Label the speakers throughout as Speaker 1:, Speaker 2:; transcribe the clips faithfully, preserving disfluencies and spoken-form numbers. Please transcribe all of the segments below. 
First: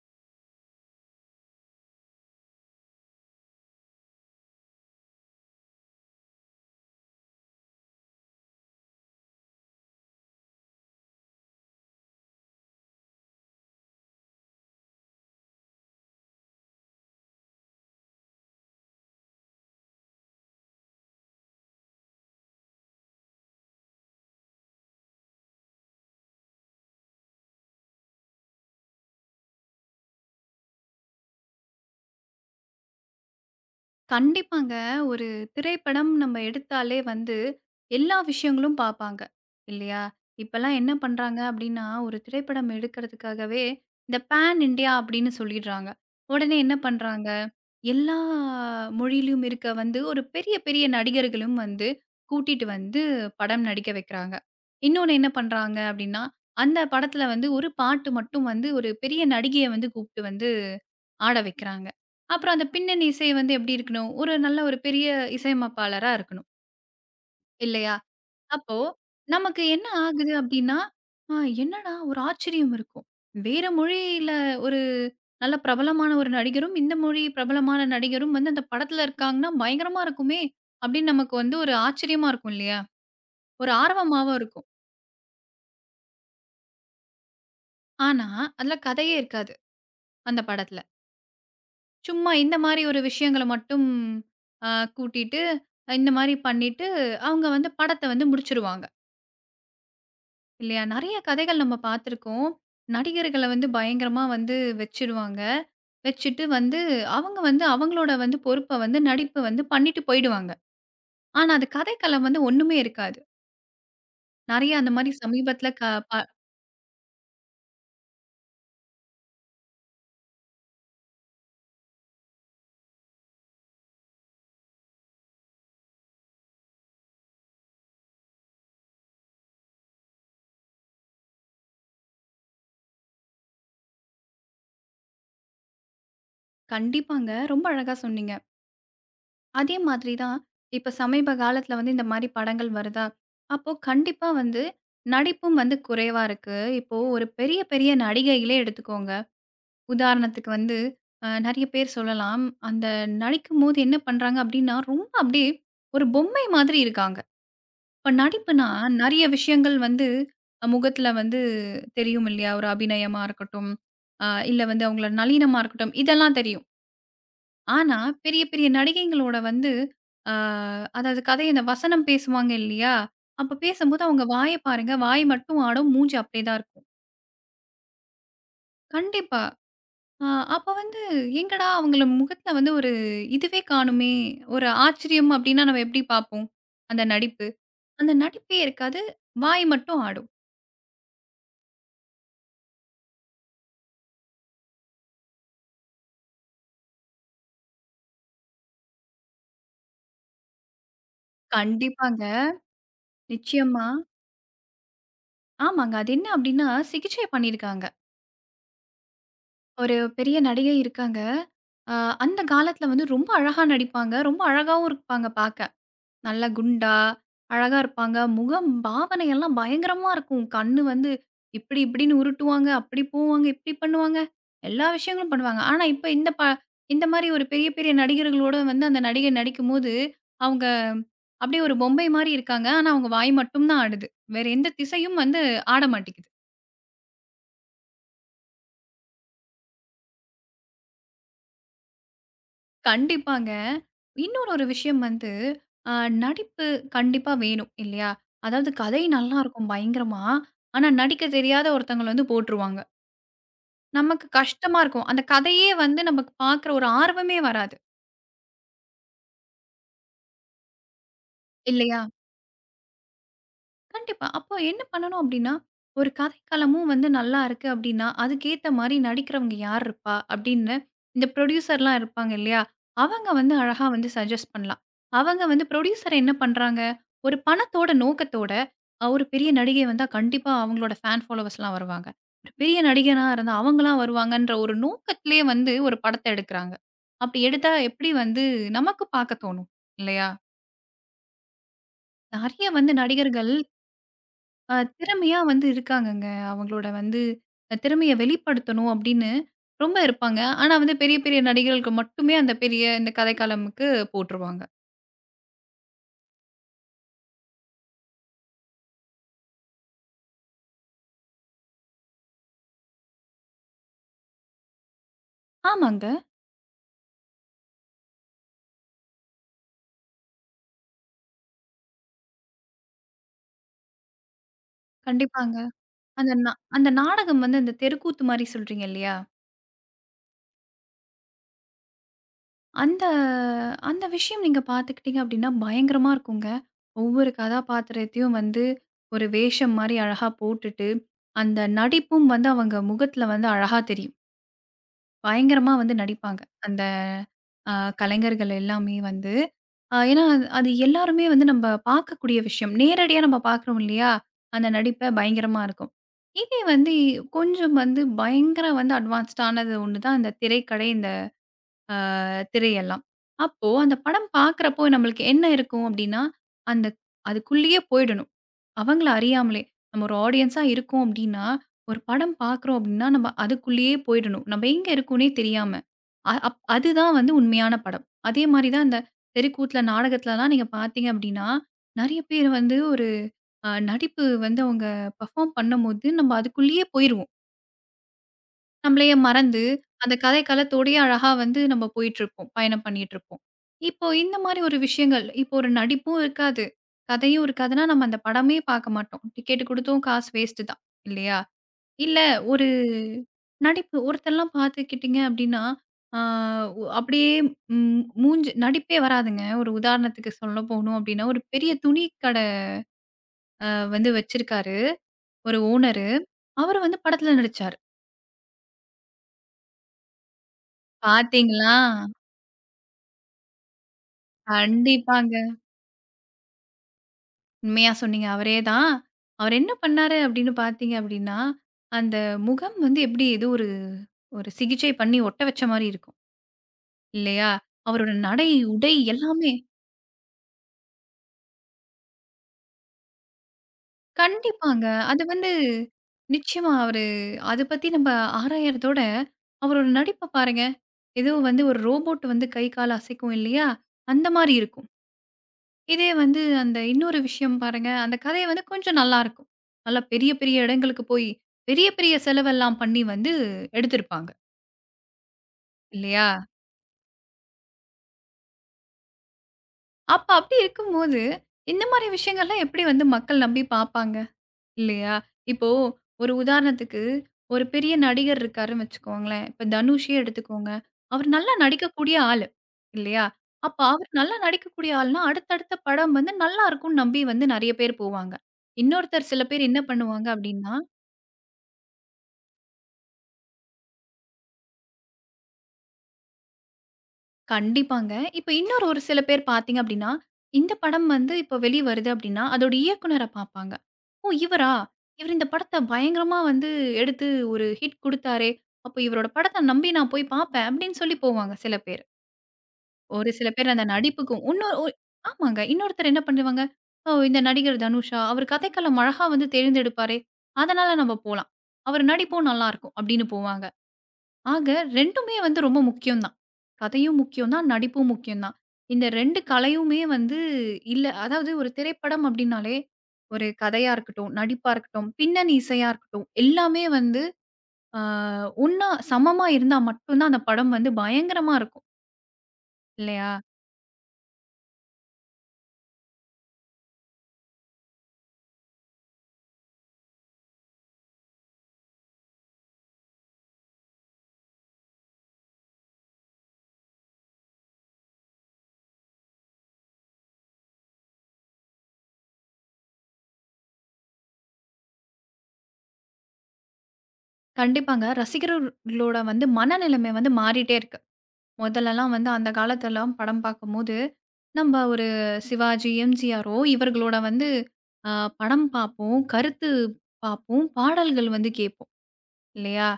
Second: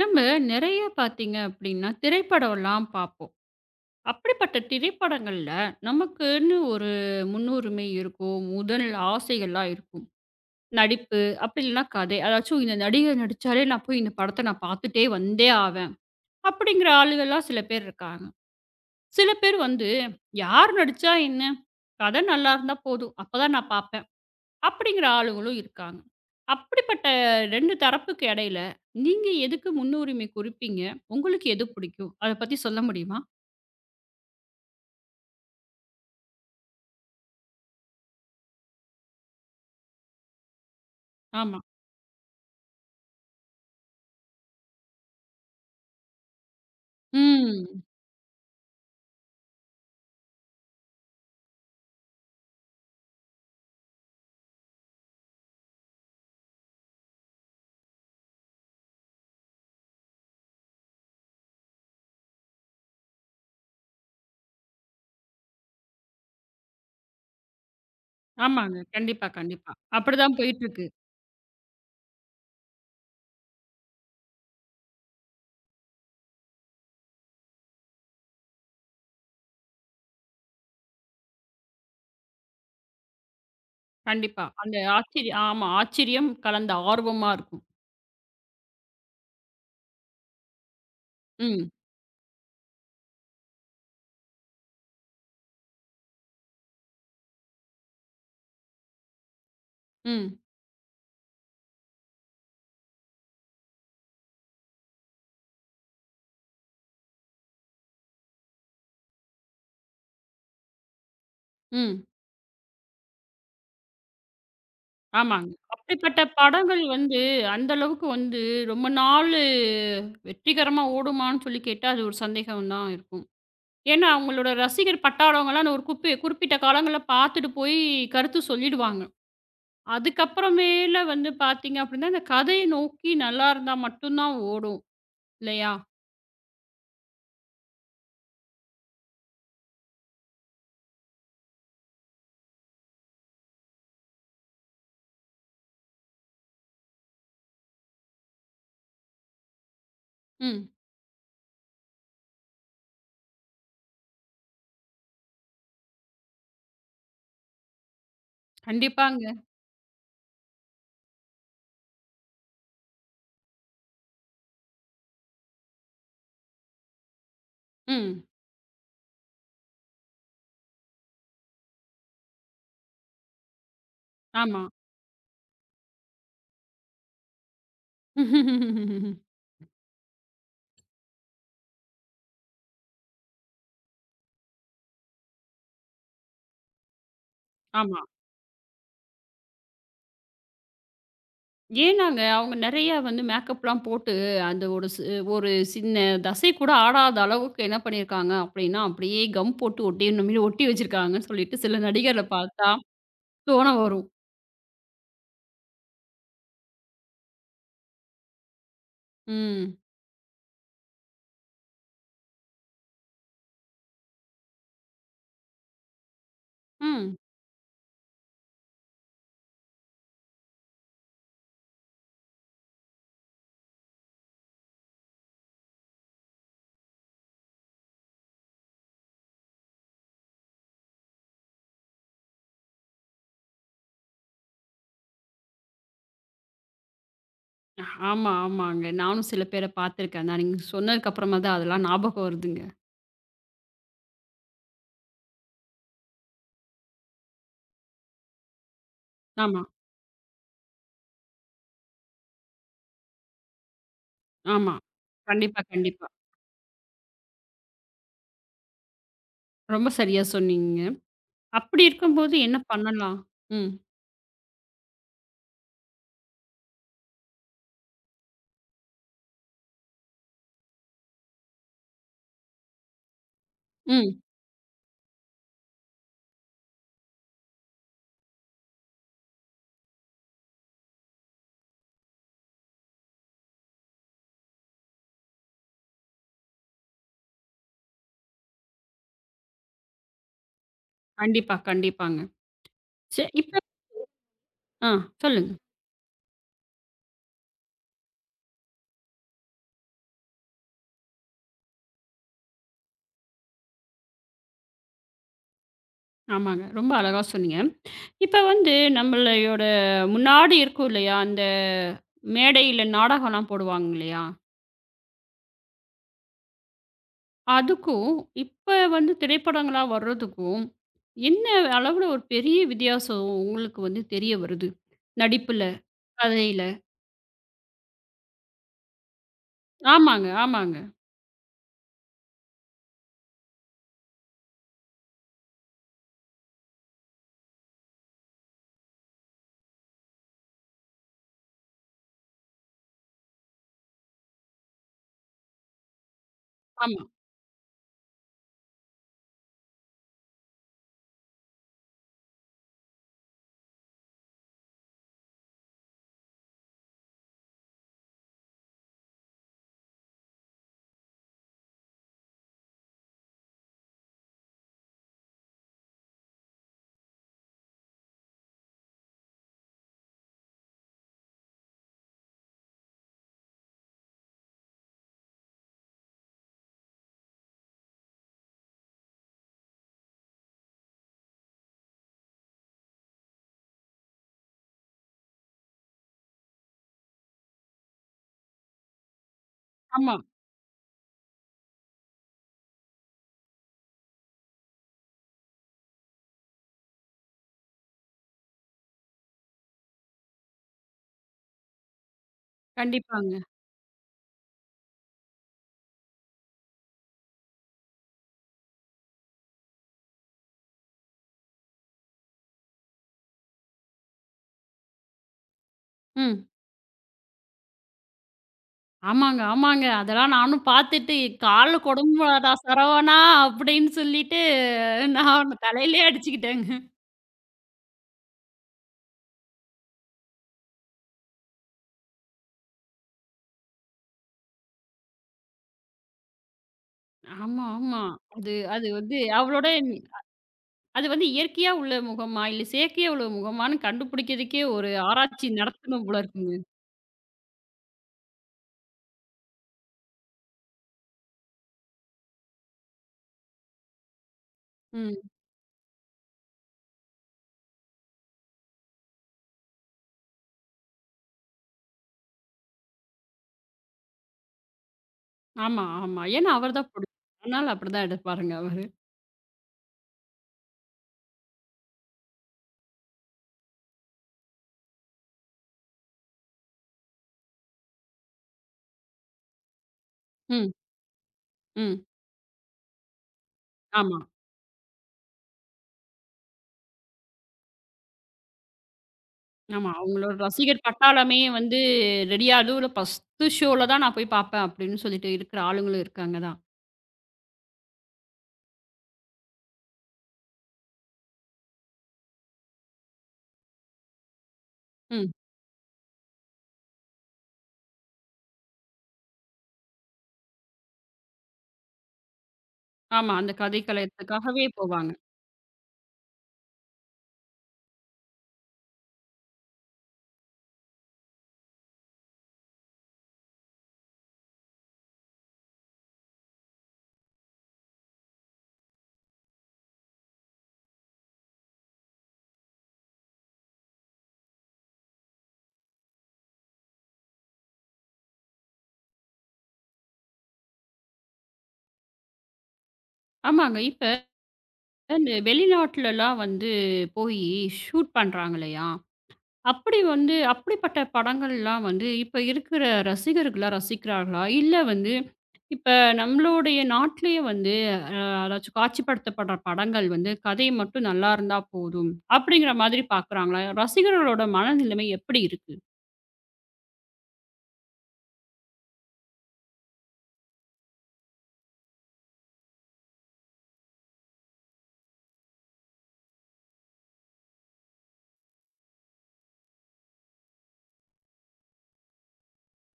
Speaker 1: நம்ம நிறைய பார்த்தீங்க அப்படின்னா, திரைப்படம்லாம் பார்ப்போம். அப்படிப்பட்ட திரைப்படங்கள்ல நமக்குன்னு ஒரு முன்னுரிமை இருக்கும். முதல் ஆசைகள்லாம் இருக்கும். நடிப்பு அப்படி இல்லைன்னா கதை. அதாச்சும் இந்த நடிகர் நடிச்சாலே நான் போய் இந்த படத்த நான் பார்த்துட்டே வந்தே ஆவேன். அப்படிங்கிற ஆளுகள்லாம் சில பேர் இருக்காங்க. சில பேர் வந்து யார் நடிச்சா என்ன? கதை நல்லா இருந்தா போதும். அப்பதான் நான் பார்ப்பேன். அப்படிங்கிற ஆளுங்களும் இருக்காங்க. அப்படிப்பட்ட இரண்டு தரப்புக்கு இடையில, நீங்க எதுக்கு முன்னுரிமை குடுப்பீங்க? உங்களுக்கு எது பிடிக்கும்? அத பத்தி சொல்ல முடியுமா?
Speaker 2: கண்டிப்பாங்க. ஒரு திரைப்படம் நம்ம எடுத்தாலே வந்து, எல்லா விஷயங்களும் பாப்பாங்க. இல்லையா? இப்பலாம் என்ன பண்றாங்க
Speaker 1: ஆமா.
Speaker 2: அப்டின்னா, ஒரு திரைப்படம் எடுக்கிறதுக்காகவே, இந்த பேன் இண்டியா அப்டின்னு சொல்லிடுறாங்க. உடனே என்ன பண்றாங்க,
Speaker 1: ம்.
Speaker 2: எல்லா மொழியிலும் இருக்க வந்து ஒரு பெரிய, பெரிய நடிகர்களும் வந்து கூட்டிட்டு வந்து படம் நடிக்க வைக்கிறாங்க. இன்னொன்னு என்ன பண்றாங்க அப்டின்னா, அந்த படத்துல வந்து ஒரு பாட்டு மட்டும் வந்து ஒரு பெரிய நடிகைய வந்து கூப்ட்டு வந்து ஆட வைக்கிறாங்க. அப்புறம் அந்த பின்னணி இசை வந்து எப்படி இருக்கணும்? ஒரு நல்ல ஒரு பெரிய இசையமைப்பாளரா இருக்கணும். இல்லையா? அப்போ
Speaker 1: ஆமாங்க. கண்டிப்பா,
Speaker 2: நமக்கு
Speaker 1: கண்டிப்பா.
Speaker 2: என்ன ஆகுது
Speaker 1: அப்படிதான்
Speaker 2: அப்படின்னா,
Speaker 1: போயிட்டுருக்கு.
Speaker 2: ஆ என்னடா ஒரு ஆச்சரியம் இருக்கும். வேற மொழியில ஒரு நல்ல பிரபலமான ஒரு நடிகரும், இந்த மொழி பிரபலமான நடிகரும் வந்து அந்த படத்துல இருக்காங்கன்னா, பயங்கரமா இருக்குமே! அப்படின்னு நமக்கு வந்து ஒரு ஆச்சரியமா இருக்கும் இல்லையா? ஒரு ஆர்வமாவும்
Speaker 1: கண்டிப்பா.
Speaker 2: இருக்கும்.
Speaker 1: அந்த ஆச்சரிய ஆமா. ஆச்சரியம் கலந்த ஆர்வமா இருக்கும்.
Speaker 2: ஆனா, அதுல கதையே இருக்காது அந்த படத்துல.
Speaker 1: ம்.
Speaker 2: சும்மா இந்த மாரி ஒரு விஷயங்கள மட்டும் அ கூட்டிட்டு, இந்த மாரி பண்ணிட்டு, அவங்க வந்து படத்த வந்து முடிச்சுருவாங்க.
Speaker 1: ம்.
Speaker 2: இல்லையா? நெறைய கதைகள் நம்ம பார்த்துருக்கோம். நடிகர்கள வந்து பயங்கரமா வந்து வச்சுருவாங்க. வச்சுட்டு வந்து அவங்க வந்து அவங்களோட வந்து பொறுப்ப வந்து நடிப்பு வந்து பண்ணிட்டு போயிடுவாங்க. ஆனா, அது
Speaker 1: ம்.
Speaker 2: கதைக்களம் வந்து ஒண்ணுமே இருக்காது. நெறைய அந்த மாரி
Speaker 1: ஆமாங்க.
Speaker 2: சமீபத்தில க
Speaker 1: அப்படிப்பட்ட
Speaker 2: ப
Speaker 1: படங்கள் வந்து அந்த அளவுக்கு வந்து ரொம்ப நாளு வெற்றிகரமா ஓடுமான்னு சொல்லி கேட்டா, அது ஒரு சந்தேகம் தான் இருக்கும். ஏன்னா, அவங்களோட ரசிகர் பட்டாளவங்கலாம் நான் ஒரு குப்பி குறிப்பிட்ட காலங்கள்ல பார்த்துட்டு போய் கருத்து சொல்லிடுவாங்க. அதுக்கப்புறமேல வந்து பார்த்தீங்க அப்படின்னா, இந்த கதைய நோக்கி நல்லா இருந்தா மட்டும் தான் ஓடும். இல்லையா?
Speaker 2: கண்டிப்பாங்க. ரொம்ப அழகா சொன்னீங்க. அதே மாதிரி தான், இப்ப சமீப காலத்துல வந்து இந்த மாரி படங்கள் வருதா, அப்போ கண்டிப்பா வந்து நடிப்பும் வந்து குறைவா இருக்கு. இப்போ ஒரு பெரிய, பெரிய நடிகைகளே எடுத்துக்கோங்க. உதாரணத்துக்கு
Speaker 1: ம்.
Speaker 2: வந்து அ நெறைய பேர் சொல்லலாம். அந்த நடிக்கும்போது என்ன பண்றாங்க அப்டின்னா, ரொம்ப அப்டியே ஒரு பொம்மை மாதிரி இருக்காங்க. இப்ப நடிப்புனா நெறைய
Speaker 1: கண்டிப்பாங்க.
Speaker 2: விஷயங்கள் வந்து அ முகத்துல வந்து தெரியும் இல்லையா? ஒரு அபிநயமா இருக்கட்டும், அ இல்ல வந்து அவங்களோட நளினமா இருக்கட்டும், இதெல்லாம் தெரியும். ஆனா,
Speaker 1: ம்.
Speaker 2: பெரிய பெரிய நடிகைங்களோட வந்து ஆ அதாவது கதை இந்த வசனம் பேசுவாங்க இல்லையா? அப்ப பேசும்போது அவங்க வாய
Speaker 1: ஆமா.
Speaker 2: பாருங்க. வாய் மட்டும் ஆடும். மூஞ்சி அப்படியே தான் இருக்கும். கண்டிப்பா. ஆ அப்ப வந்து எங்கடா அவங்கள முகத்துல வந்து ஒரு இதுவே காணுமே! ஒரு ஆச்சரியம் அப்படின்னா நம்ம எப்படி பார்ப்போம்? அந்த நடிப்பு.
Speaker 1: ஆமா.
Speaker 2: அந்த நடிப்பே இருக்காது. வாய் மட்டும் ஆடும்.
Speaker 1: ஏன்னாங்க, அவங்க நெறைய வந்து மேக்கப்லாம் போட்டு அந்த ஒரு சி ஒரு சின்ன தசை கூட ஆடாத அளவுக்கு என்ன பண்ணியிருக்காங்க அப்படின்னா, அப்படியே கம் போட்டு ஒட்டி நம்ம ஒட்டி வச்சிருக்காங்கன்னு சொல்லிட்டு சில நடிகர
Speaker 2: கண்டிப்பாங்க.
Speaker 1: பார்த்தா தோண
Speaker 2: நிச்சயமா.
Speaker 1: வரும்.
Speaker 2: ஆமாங்க. அது என்ன அப்படின்னா சிகிச்சை பண்ணியிருக்காங்க.
Speaker 1: ம்.
Speaker 2: ஒரு பெரிய நடிகை இருக்காங்க. அ அந்த காலத்தில வந்து ரொம்ப அழகா நடிப்பாங்க. ரொம்ப அழகாவும் இருப்பாங்க பார்க்க. நல்லா குண்டா,
Speaker 1: ம்.
Speaker 2: அழகா இருப்பாங்க. முகம் பாவனையெல்லாம் பயங்கரமா இருக்கும். கண்ணு வந்து இப்டி இப்டின்னு உருட்டுவாங்க. அப்டி போவாங்க, இப்டி பண்ணுவாங்க. எல்லா விஷயங்களும் பண்ணுவாங்க. ஆனா, இப்ப இந்த ப இந்த மாரி ஒரு பெரிய பெரிய நடிகர்களோட வந்து அந்த நடிகை நடிக்கும்போது, அவங்க அப்டியே ஒரு பொம்மை மாரி இருக்காங்க. ஆனா, அவங்க வாய் மட்டும் தான் ஆடுது. வேற எந்த திசையும் வந்து ஆட மாட்டேங்குது.
Speaker 1: ஆமா, ஆமாங்க. நானும் சில பேர பார்த்துருக்கேன். நான் நீங்க சொன்னதுக்கு அப்புறமா தான் அதெல்லாம் ஞாபகம் வருதுங்க.
Speaker 2: கண்டிப்பாங்க. இன்னொரு ஒரு விஷயம் வந்து, அ நடிப்பு கண்டிப்பா வேணும் இல்லையா? அதாவது கதை
Speaker 1: ஆமா,
Speaker 2: நல்லாருக்கும் பயங்கரமா. ஆனா, நடிக்க தெரியாத ஒருத்தங்கள வந்து போட்டுருவாங்க. நமக்கு
Speaker 1: ஆமா.
Speaker 2: கஷ்டமா இருக்கும். அந்த
Speaker 1: கண்டிப்பா,
Speaker 2: கதையே வந்து
Speaker 1: கண்டிப்பா.
Speaker 2: நமக்கு பார்க்குற ஒரு ஆர்வமே வராது.
Speaker 1: ரொம்ப சரியா சொன்னீங்க. அப்படி
Speaker 2: இல்லையா?
Speaker 1: இருக்கும்போது என்ன பண்ணலாம்? ம்,
Speaker 2: கண்டிப்பா. அப்போ என்ன பண்ணணும் அப்டின்னா, ஒரு கதைக்களமும் வந்து நல்லா இருக்கு அப்டின்னா, அதுக்கேத்த மாரி நடிக்கிறவங்க யார் இருப்பா? அப்டின்னு இந்த ப்ரொடியூசர்லாம் இருப்பாங்க இல்லையா? அவங்க வந்து அழகா வந்து
Speaker 1: ம்.
Speaker 2: சஜெஸ்ட் பண்ணலாம். அவங்க வந்து ப்ரொடியூசர் என்ன பண்றாங்க? ஒரு பணத்தோட நோக்கத்தோட, அ ஒரு பெரிய நடிகை வந்தா கண்டிப்பா அவங்களோட ஃபேன் ஃபாலோவர்ஸ்லாம் வருவாங்க. ஒரு பெரிய நடிகனா இருந்தா அவங்கலாம் வருவாங்கன்ற ஒரு நோக்கத்திலேயே வந்து ஒரு படத்த எடுக்குறாங்க. அப்டி எடுத்தா எப்டி வந்து நமக்கு பார்க்க தோணும் இல்லையா?
Speaker 1: கண்டிப்பா, கண்டிப்பாங்க.
Speaker 2: நெறைய வந்து
Speaker 1: சே
Speaker 2: நடிகர்கள்
Speaker 1: இப்ப
Speaker 2: அ
Speaker 1: ஆ
Speaker 2: திறமையா
Speaker 1: சொல்லுங்க.
Speaker 2: வந்து இருக்காங்கங்க. அவங்களோட வந்து அ திறமைய வெளிப்படுத்தணும் அப்படின்னு ரொம்ப இருப்பாங்க. ஆனா வந்து பெரிய, பெரிய நடிகர்களுக்கு மட்டுமே அந்த பெரிய இந்த கதைக்களமுக்கு போட்டுருவாங்க.
Speaker 1: ஆமாங்க. ரொம்ப அழகா சொன்னீங்க. இப்ப வந்து நம்மளையோட முன்னாடி இருக்கும் இல்லையா? அந்த மேடையில நாடகம்லாம் போடுவாங்க இல்லையா?
Speaker 2: ஆமாங்க.
Speaker 1: அதுக்கும், இப்ப வந்து திரைப்படங்களா வர்றதுக்கும், என்ன அளவுல ஒரு பெரிய வித்தியாசம் உங்களுக்கு வந்து தெரிய வருது?
Speaker 2: கண்டிப்பாங்க.
Speaker 1: நடிப்புல,
Speaker 2: அந்த நா
Speaker 1: கதையில.
Speaker 2: அந்த நாடகம் வந்து அந்த தெருக்கூத்து மாரி சொல்றீங்க இல்லையா?
Speaker 1: ஆமாங்க, ஆமாங்க.
Speaker 2: அந்த அந்த விஷயம் நீங்க பார்த்துக்கிட்டீங்க அப்படின்னா பயங்கரமா இருக்குங்க. ஒவ்வொரு கதாபாத்திரத்தையும் வந்து ஒரு வேஷம் மாரி அழகா போட்டுட்டு, அந்த நடிப்பும் வந்து அவங்க முகத்துல வந்து அழகா தெரியும். பயங்கரமா வந்து நடிப்பாங்க. அந்த
Speaker 1: ஆமா,
Speaker 2: அ கலைஞர்கள் எல்லாமே வந்து அ ஏன்னா அது அது எல்லாருமே வந்து நம்ம பார்க்கக்கூடிய விஷயம். நேரடியா நம்ம பார்க்குறோம் இல்லையா? அந்த நடிப்ப பயங்கரமா இருக்கும். இதே வந்து கொஞ்சம் வந்து பயங்கர வந்து அட்வான்ஸ்டானது ஒண்ணு தான் இந்த திரைக்கடை, இந்த திரையெல்லாம். அப்போ அந்த படம் பார்க்குறப்போ நம்மளுக்கு என்ன இருக்கும் அப்டின்னா, அந்த அதுக்குள்ளேயே போயிடணும். அவங்கள அறியாமலே. நம்ம ஒரு ஆடியன்ஸா இருக்கோம் அப்டின்னா, ஒரு படம் பார்க்குறோம் அப்டின்னா, நம்ம அதுக்குள்ளேயே போயிடணும். நம்ம எங்க இருக்கோன்னே தெரியாம. அ அப் அதுதான் வந்து உண்மையான படம். அதே மாரி தான் இந்த தெருக்கூத்துல, நாடகத்துலலாம் நீங்க பார்த்தீங்க அப்டின்னா, நெறைய பேர் வந்து ஒரு அ நடிப்பு வந்து அவங்க பெர்ஃபார்ம் பண்ணும்போது, நம்ம அதுக்குள்ளேயே போயிருவோம். நம்மளையே மறந்து, அந்த
Speaker 1: ஆமா.
Speaker 2: கதை களத்தோடயே அழகா வந்து நம்ம போயிட்டுருப்போம். பயணம் பண்ணிட்டுருப்போம். இப்போ இந்த மாரி ஒரு விஷயங்கள், இப்போ ஒரு நடிப்பும் இருக்காது, கதையும் இருக்காதுன்னா, நம்ம அந்த படமே பார்க்க மாட்டோம். டிக்கெட் குடுத்தும் காசு வேஸ்ட்டு தான் இல்லையா? இல்ல ஒரு
Speaker 1: கண்டிப்பாங்க.
Speaker 2: நடிப்பு. ஒருத்தர்லாம் பார்த்துக்கிட்டீங்க அப்டின்னா, ஆ ஒ அப்படியே ம் மூஞ்சு நடிப்பே வராதுங்க. ஒரு உதாரணத்துக்கு சொல்ல போணும் அப்டின்னா, ஒரு பெரிய துணி கடை வந்து வச்சிருக்காரு, ஒரு ஓனரு.
Speaker 1: ம்.
Speaker 2: அவரு வந்து படத்துல நடிச்சாரு.
Speaker 1: ஆமாங்க, ஆமாங்க. அதெல்லாம் நானும் பார்த்துட்டு,
Speaker 2: பார்த்தீங்களா?
Speaker 1: "கால்ல கொடம்புடாதா சரவணா" அப்படின்னு சொல்லிட்டு,
Speaker 2: கண்டிப்பாங்க.
Speaker 1: நான் தலையிலயே அடிச்சுக்கிட்டேங்க.
Speaker 2: உண்மையா சொன்னீங்க. அவரே தான். அவரு என்ன பண்ணாரு அப்படின்னு பார்த்தீங்க அப்படின்னா, அந்த முகம் வந்து எப்படி ஏதோ ஒரு ஒரு சிகிச்சை பண்ணி ஒட்ட வச்ச மாரி இருக்கும். இல்லையா?
Speaker 1: ஆமா, ஆமா.
Speaker 2: அவரோட நடை,
Speaker 1: அது அது
Speaker 2: உடை
Speaker 1: வந்து
Speaker 2: எல்லாமே
Speaker 1: அவளோட நி- அது வந்து இயற்கையா உள்ள முகமா, இல்ல செயற்கையா உள்ள முகமான்னு கண்டுபிடிக்கிறதுக்கே
Speaker 2: கண்டிப்பாங்க.
Speaker 1: ஒரு
Speaker 2: அது
Speaker 1: ஆராய்ச்சி
Speaker 2: வந்து
Speaker 1: நடத்தணும் போல இருக்குங்க.
Speaker 2: நிச்சயமா அவரு அத பத்தி நம்ம ஆராயறதோட, அவரோட நடிப்ப பாருங்க. ஏதோ வந்து ஒரு ரோபோட் வந்து கை, கால் அசைக்கும் இல்லையா? அந்த மாரி இருக்கும்.
Speaker 1: ம்.
Speaker 2: இதே வந்து அந்த இன்னொரு விஷயம் பாருங்க, அந்த கதை வந்து கொஞ்சம் நல்லாருக்கும். நல்லா பெரிய, பெரிய இடங்களுக்கு போய், பெரிய, பெரிய செலவெல்லாம் பண்ணி வந்து எடுத்திருப்பாங்க,
Speaker 1: ஆமா, ஆமா.
Speaker 2: இல்லையா?
Speaker 1: ஏன்னா அவர் தான் புடிக்கும். அதனால அப்படிதான் எடுப்பாருங்க அவரு.
Speaker 2: அப்ப அப்படி இருக்கும்போது, இந்த மாரி விஷயங்கள்லாம் எப்படி வந்து மக்கள் நம்பி பார்ப்பாங்க? இல்லையா? இப்போ ஒரு உதாரணத்துக்கு, ஒரு பெரிய நடிகர் இருக்காருன்னு வச்சுக்கோங்களேன். இப்ப தனுஷே எடுத்துக்கோங்க.
Speaker 1: ம்,
Speaker 2: அவர் நல்லா
Speaker 1: ம்.
Speaker 2: நடிக்கக்கூடிய ஆளு. இல்லையா? அப்ப அவர்
Speaker 1: ஆமா,
Speaker 2: நல்லா நடிக்கக்கூடிய ஆள்னா, அடுத்தடுத்த படம் வந்து நல்லா இருக்கும்ன்னு நம்பி வந்து நெறைய பேர் போவாங்க. இன்னொருத்தர் சில பேர் என்ன
Speaker 1: ஆமா.
Speaker 2: பண்ணுவாங்க
Speaker 1: அவங்களோட
Speaker 2: அப்டின்னா,
Speaker 1: ரசிகர் பட்டாளமே வந்து ரெடியா அதுவுல ஒரு ஷோல தான் நான் போய் பார்ப்பேன் அப்படின்னு சொல்லிட்டு இருக்கிற ஆளுங்களும் இருக்காங்க தான்.
Speaker 2: கண்டிப்பாங்க. இப்ப இன்னொரு ஒரு சில பேர் பார்த்தீங்க அப்டின்னா, இந்த படம் வந்து இப்ப வெளி வருது அப்டின்னா, அதோட இயக்குனர பார்ப்பாங்க. "ஓ! இவரா?
Speaker 1: ம்.
Speaker 2: இவர் இந்த படத்த பயங்கரமா வந்து எடுத்து ஒரு ஹிட் குடுத்தாரே! அப்ப இவரோட படத்த நம்பி நான் போய் பார்ப்பேன்" அப்டின்னு சொல்லி போவாங்க சில பேர். ஒரு
Speaker 1: ஆமா.
Speaker 2: சில
Speaker 1: அந்த
Speaker 2: பேர் அந்த நடிப்புக்கும்
Speaker 1: கதைக்களத்துக்காகவே
Speaker 2: உன்னொ ஒ
Speaker 1: போவாங்க.
Speaker 2: ஆமாங்க. இன்னொருத்தர் என்ன பண்ணுவாங்க, "ஓ! இந்த நடிகர் தனுஷா, அவர் கதைக்களம் அழகா வந்து தேர்ந்தெடுப்பாரே! அதனால நம்ம போலாம். அவர் நடிப்பும் நல்லாருக்கும்" அப்டின்னு போவாங்க. ஆக ரெண்டுமே வந்து ரொம்ப முக்கியம் தான். கதையும் முக்கியம் தான், நடிப்பும் முக்கியம் தான். இந்த ரெண்டு கலையுமே வந்து இல்ல அதாவது ஒரு திரைப்படம் அப்டின்னாலே, ஒரு கதையா இருக்கட்டும், நடிப்பா இருக்கட்டும், பின்னணி இசையா இருக்கட்டும், எல்லாமே வந்து அ ஒண்ணா சமமா இருந்தா மட்டும் தான் அந்த படம் வந்து பயங்கரமா இருக்கும். இல்லையா?
Speaker 1: ஆமாங்க. இப்ப இந்த வெளிநாட்டுலலாம் வந்து போயி ஷூட் பண்றாங்க இல்லையா? அப்படி வந்து அப்படிப்பட்ட படங்கள்லாம் வந்து இப்ப இருக்கிற ரசிகர்களா ரசிக்கிறார்களா? இல்ல வந்து இப்ப நம்மளுடைய நாட்டிலேயே வந்து அ அதாச்சும் காட்சிப்படுத்தப்படுற படங்கள் வந்து கதை மட்டும் நல்லா இருந்தா போதும், அப்படிங்கிற மாதிரி பார்க்குறாங்களா? ரசிகர்களோட மனநிலைமை எப்படி இருக்கு?
Speaker 2: கண்டிப்பாங்க. ரசிகர்களோட வந்து மனநிலைமை வந்து மாறிட்டே இருக்கு. முதல்லலாம் வந்து அந்த காலத்துலலாம் படம் பார்க்கும்போது, நம்ப ஒரு சிவாஜி, எம்ஜிஆரோ இவர்களோட வந்து அ படம் பார்ப்போம், கருத்து பார்ப்போம், பாடல்கள் வந்து கேட்போம் இல்லையா?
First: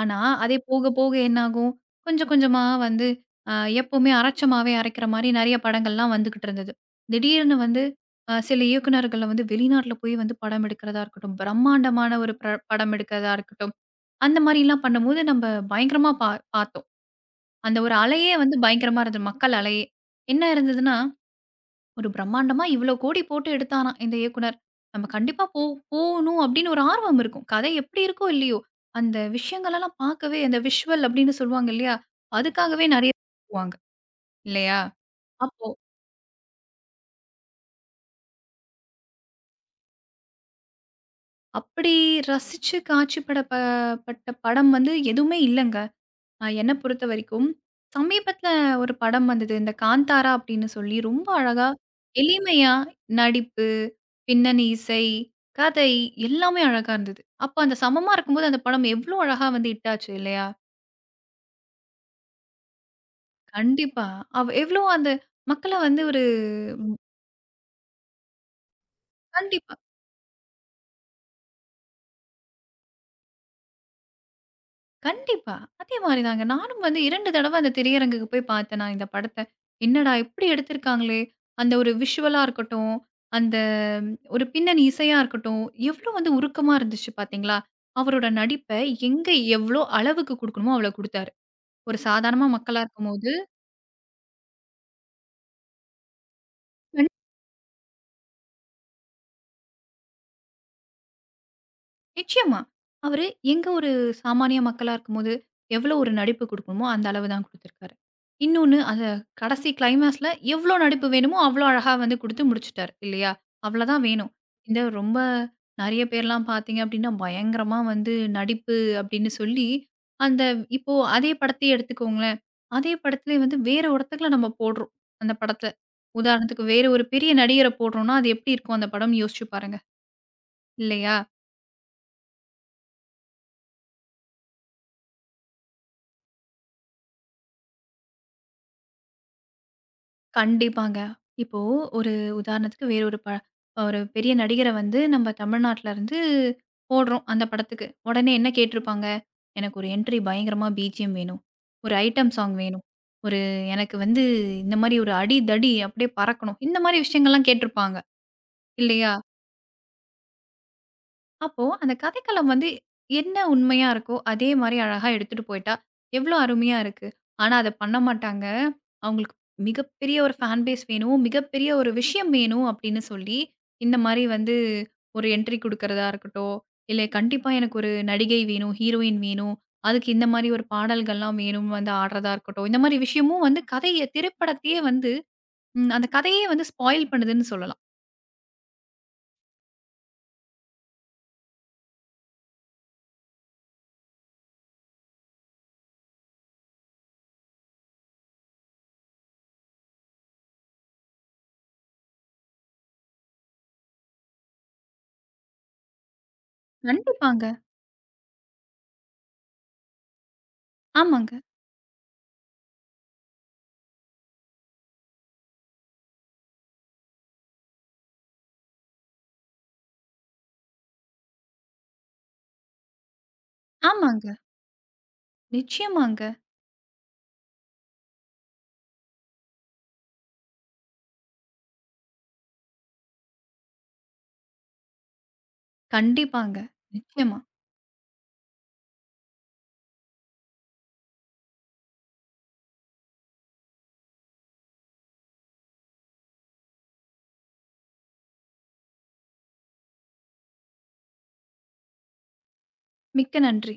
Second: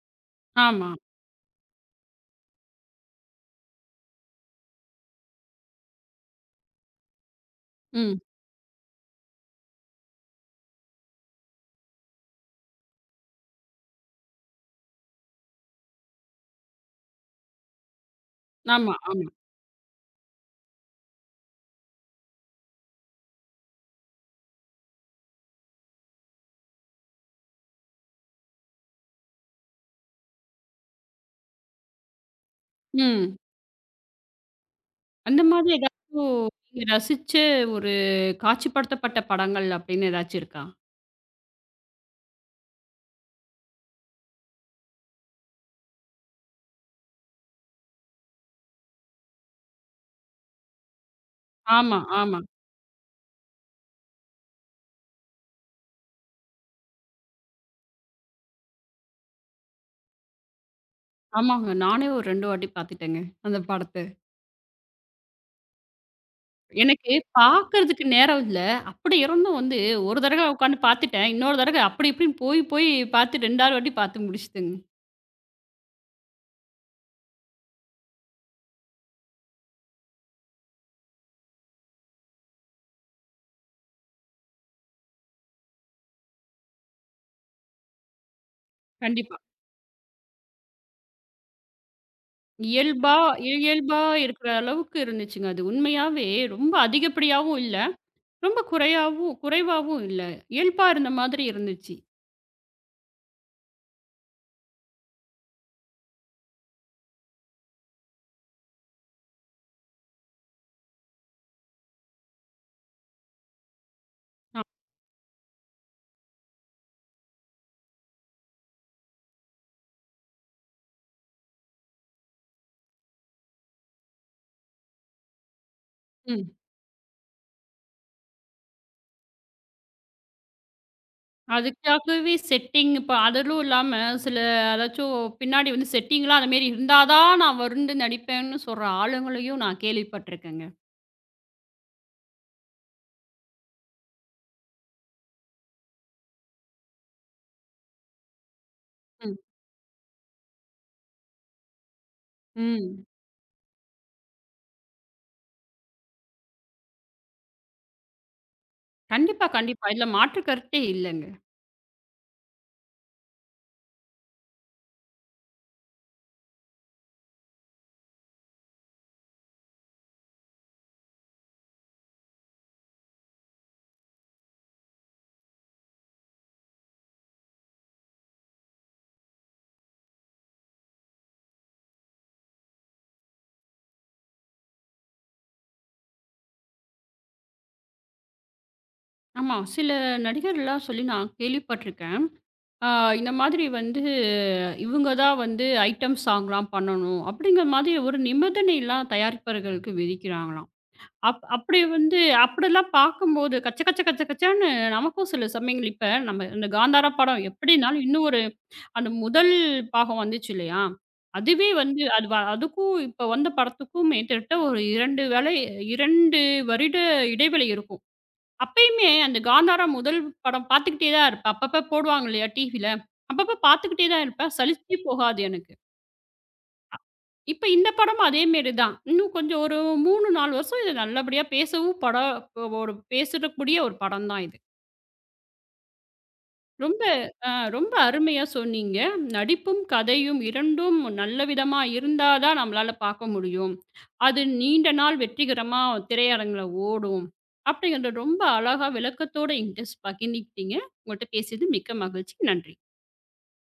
Speaker 2: ஆனா, அதே போக
Speaker 1: ஆமா.
Speaker 2: போக என்னாகும், கொஞ்சம் கொஞ்சமா வந்து அ எப்பவுமே அரைச்சமாவே அரைக்கிற மாரி நெறைய படங்கள்லாம் வந்துகிட்டு இருந்தது. திடீர்னு வந்து
Speaker 1: ம்.
Speaker 2: அ சில இயக்குனர்கள்ல வந்து வெளிநாட்ல போய் வந்து படம் எடுக்கிறதா இருக்கட்டும், பிரம்மாண்டமான ஒரு பிர படம் எடுக்கிறதா இருக்கட்டும், அந்த மாரிலாம் பண்ணும்போது நம்ப பயங்கரமா பா பார்த்தோம். அந்த ஒரு அலையே வந்து
Speaker 1: ஆமா,
Speaker 2: பயங்கரமா
Speaker 1: ஆமா.
Speaker 2: இருந்தது. மக்கள் அலையே. என்ன இருந்ததுன்னா, ஒரு பிரம்மாண்டமா இவ்ளோ கோடி போட்டு எடுத்தாராம் இந்த இயக்குனர். நம்ம கண்டிப்பா போ போணும் அப்படின்னு ஒரு ஆர்வம் இருக்கும். கதை எப்படி இருக்கோ இல்லையோ, அந்த விஷயங்களெல்லாம் பார்க்கவே அந்த விஷுவல் அப்படின்னு சொல்லுவாங்க இல்லையா? அதுக்காகவே நெறைய
Speaker 1: ம்.
Speaker 2: போவாங்க இல்லையா?
Speaker 1: அந்த
Speaker 2: அப்போ
Speaker 1: மாதிரி ஏதாச்சும் நீங்க ரசிச்ச ஒரு காட்சிப்படுத்தப்பட்ட படங்கள் அப்படின்னு ஏதாச்சும் இருக்கா?
Speaker 2: அப்படி ரசிச்சு காட்சிப்பட ப பட்ட படம் வந்து எதுவுமே இல்லங்க. அ என்ன பொறுத்தவரைக்கும், சமீபத்தில ஒரு படம் வந்தது. இந்த "காந்தாரா" அப்படின்னு சொல்லி ரொம்ப அழகா,
Speaker 1: ஆமா, ஆமா.
Speaker 2: எளிமையா நடிப்பு, பின்னணி இசை, கதை எல்லாமே அழகா இருந்தது. அப்ப அந்த சமமா இருக்கும்போது அந்த படம் எவ்ளோ அழகா வந்து ஹிட் ஆச்சு இல்லையா?
Speaker 1: ஆமாங்க. நானே ஒரு இரண்டு வாட்டி பார்த்துட்டேங்க, அந்த
Speaker 2: கண்டிப்பா.
Speaker 1: படத்த.
Speaker 2: அவ் எவ்ளோ அந்த மக்கள வந்து ஒரு
Speaker 1: எனக்கு பாக்குறதுக்கு நேரம் இல்ல. அப்படி இருந்தும்
Speaker 2: கண்டிப்பா.
Speaker 1: வந்து ஒரு தடவை உட்காந்து பாத்துட்டேன். இன்னொரு தடவை அப்படி இப்படின்னு போய் போய் பாத்து 2வது வாட்டி பாத்து முடிச்சுட்டேங்க.
Speaker 2: கண்டிப்பா. அதே மாரி தாங்க. நானும் வந்து இரண்டு தடவ அந்த திரையரங்குக்கு போய் பார்த்தேன் நான் இந்த படத்த. என்னடா! இப்படி எடுத்திருக்காங்களே! அந்த ஒரு விஷுவலா இருக்கட்டும், அந்த ம், ஒரு பின்னணி இசையா இருக்கட்டும், எவ்ளோ வந்து உருக்கமா இருந்துச்சு பார்த்தீங்களா? அவரோட நடிப்ப எங்க
Speaker 1: கண்டிப்பா.
Speaker 2: எவ்ளோ அளவுக்கு குடுக்கணுமோ அவ்வளோ குடுத்தாரு. ஒரு சாதாரணமா மக்களா
Speaker 1: இயல்பா
Speaker 2: இருக்கும்போது
Speaker 1: இயல்பா இருக்கிற அளவுக்கு இருந்துச்சுங்க. அது உண்மையாவே ரொம்ப அதிகப்படியாவும் இல்ல. ரொம்ப குறையாவும் குறைவாவும் இல்ல. இயல்பா இருந்த மாதிரி இருந்துச்சு.
Speaker 2: நிச்சயமா. அவரு எங்க ஒரு சாமானிய மக்களா இருக்கும்போது, எவ்வளோ ஒரு நடிப்பு குடுக்கணுமோ, அந்த அளவு தான் குடுத்திருக்காரு. இன்னொன்னு அந்த கடைசி கிளைமாக்ஸ்ல எவ்வளோ நடிப்பு வேணுமோ, அவ்வளோ அழகா வந்து குடுத்து முடிச்சுட்டாரு இல்லையா? அவ்வளோதான் வேணும்.
Speaker 1: அ
Speaker 2: இந்த ரொம்ப நெறைய பேர்லாம் பார்த்தீங்க அப்டின்னா, பயங்கரமா வந்து நடிப்பு அப்டின்னு சொல்லி, அந்த இப்போ அதே படத்தையே எடுத்துக்கோங்களேன். அதே படத்திலே வந்து வேற ஒருத்தங்கள நம்ம போடுறோம், அந்த படத்த.
Speaker 1: ம்.
Speaker 2: உதாரணத்துக்கு வேற ஒரு பெரிய நடிகர போடுறோம்னா, அது எப்டி இருக்கும் அந்த படம்னு யோசிச்சு பாருங்க, இல்லையா?
Speaker 1: அதுக்காகவே செட்டிங் இப்ப அதிலும் இல்லாம சில அதாச்சும் பின்னாடி வந்து செட்டிங்லாம் அந்த மாரி இருந்தா தான் நான் வந்து நடிப்பேன்னு சொல்ற ஆளுங்களையும் நான் கேள்விப்பட்டுருக்கேங்க.
Speaker 2: கண்டிப்பாங்க. இப்போ ஒரு உதாரணத்துக்கு வேற ஒரு ப ஒரு பெரிய நடிகர வந்து நம்ம தமிழ்நாட்டுல இருந்து போடுறோம் அந்த படத்துக்கு. உடனே என்ன கேட்டிருப்பாங்க?
Speaker 1: ம்.
Speaker 2: எனக்கு ஒரு என்ட்ரி பயங்கரமா பிஜிஎம் வேணும். ஒரு ஐட்டம் சாங் வேணும்.
Speaker 1: ம்.
Speaker 2: ஒரு எனக்கு வந்து இந்த மாரி ஒரு அடி, தடி அப்படியே பறக்கணும். இந்த மாரி விஷயங்கள்லாம் கேட்டிருப்பாங்க. இல்லையா?
Speaker 1: கண்டிப்பா, கண்டிப்பா. இதுல மாற்று கருத்தே இல்லங்க.
Speaker 2: அப்போ அந்த கதைக்களம் வந்து என்ன உண்மையா இருக்கோ, அதே மாரி அழகா எடுத்துட்டு போயிட்டா, எவ்ளோ அருமையா இருக்கு. ஆனா அத பண்ண மாட்டாங்க. அவங்களுக்கு மிகப்பெரிய ஒரு ஃபேன் பேஸ் வேணும், மிகப்பெரிய ஒரு விஷயம் வேணும் அப்படின்னு சொல்லி, இந்த மாரி வந்து ஒரு என்ட்ரி குடுக்கறதா இருக்கட்டும், இல்ல கண்டிப்பா எனக்கு ஒரு நடிகை வேணும், ஹீரோயின் வேணும், அதுக்கு இந்த மாரி ஒரு பாடல்கள்லாம் வேணும் வந்து ஆடுறதா இருக்கட்டும். இந்த மாரி விஷயமும் வந்து கதைய திரைப்படத்தையே வந்து ம் அந்த கதையே வந்து ஸ்பாயில் பண்ணுதுன்னு சொல்லலாம்.
Speaker 1: ஆமா, சில நடிகர்லாம் சொல்லி நான் கேள்விப்பட்டுருக்கேன். ஆ இந்த மாதிரி வந்து இவங்க தான் வந்து ஐட்டம் சாங்லாம் பண்ணணும், அப்படிங்கிற மாதிரி ஒரு நிபந்தனைலாம் தயாரிப்பாளர்களுக்கு விதிக்கிறாங்களாம். அப் அப்படி வந்து அப்படிலாம் பார்க்கும்போது கச்ச கச்ச கச்ச கச்சான்னு நமக்கும் சில சமயங்கள் இப்ப நம்ம இந்த காந்தார படம்
Speaker 2: கண்டிப்பாங்க.
Speaker 1: எப்படினாலும் இன்னும் ஒரு அந்த முதல் பாகம் வந்துச்சு இல்லையா?
Speaker 2: ஆமாங்க,
Speaker 1: அதுவே வந்து அது வ அதுக்கும் இப்ப வந்த படத்துக்கும் மேத்திட்ட ஒரு இரண்டு வேளை இரண்டு வருட இடைவெளி இருக்கும். அப்பயுமே அந்த காந்தாரா முதல் படம் பார்த்துக்கிட்டே தான் இருப்பேன். அப்பப்ப போடுவாங்க இல்லையா டிவில. அப்பப்ப பார்த்துக்கிட்டே தான்
Speaker 2: ஆமாங்க.
Speaker 1: இருப்பேன். சலிச்சே போகாது எனக்கு.
Speaker 2: நிச்சயமாங்க.
Speaker 1: இப்ப இந்த படமும் அதே மாரி தான். இன்னும் கொஞ்சம் ஒரு மூன்று, நான்கு வருஷம் இத நல்லபடியா பேசவும் படம் ஒரு பேசக்கூடிய ஒரு படம் தான் இது.
Speaker 2: கண்டிப்பாங்க.
Speaker 1: ரொம்ப
Speaker 2: நிச்சயமா.
Speaker 1: அ ரொம்ப அருமையா சொன்னீங்க. நடிப்பும், கதையும் 2ம் நல்ல விதமா இருந்தா தான் நம்மளால பார்க்க முடியும். அது நீண்ட நாள் வெற்றிகரமா திரையரங்குல ஓடும். அப்படிங்கிறத ரொம்ப அழகா விளக்கத்தோட என்கிட்ட ஸ் பகிர்ந்துக்கிட்டீங்க. உங்கள்ட்ட பேசியது மிக்க மகிழ்ச்சி. நன்றி.
Speaker 2: மிக்க நன்றி.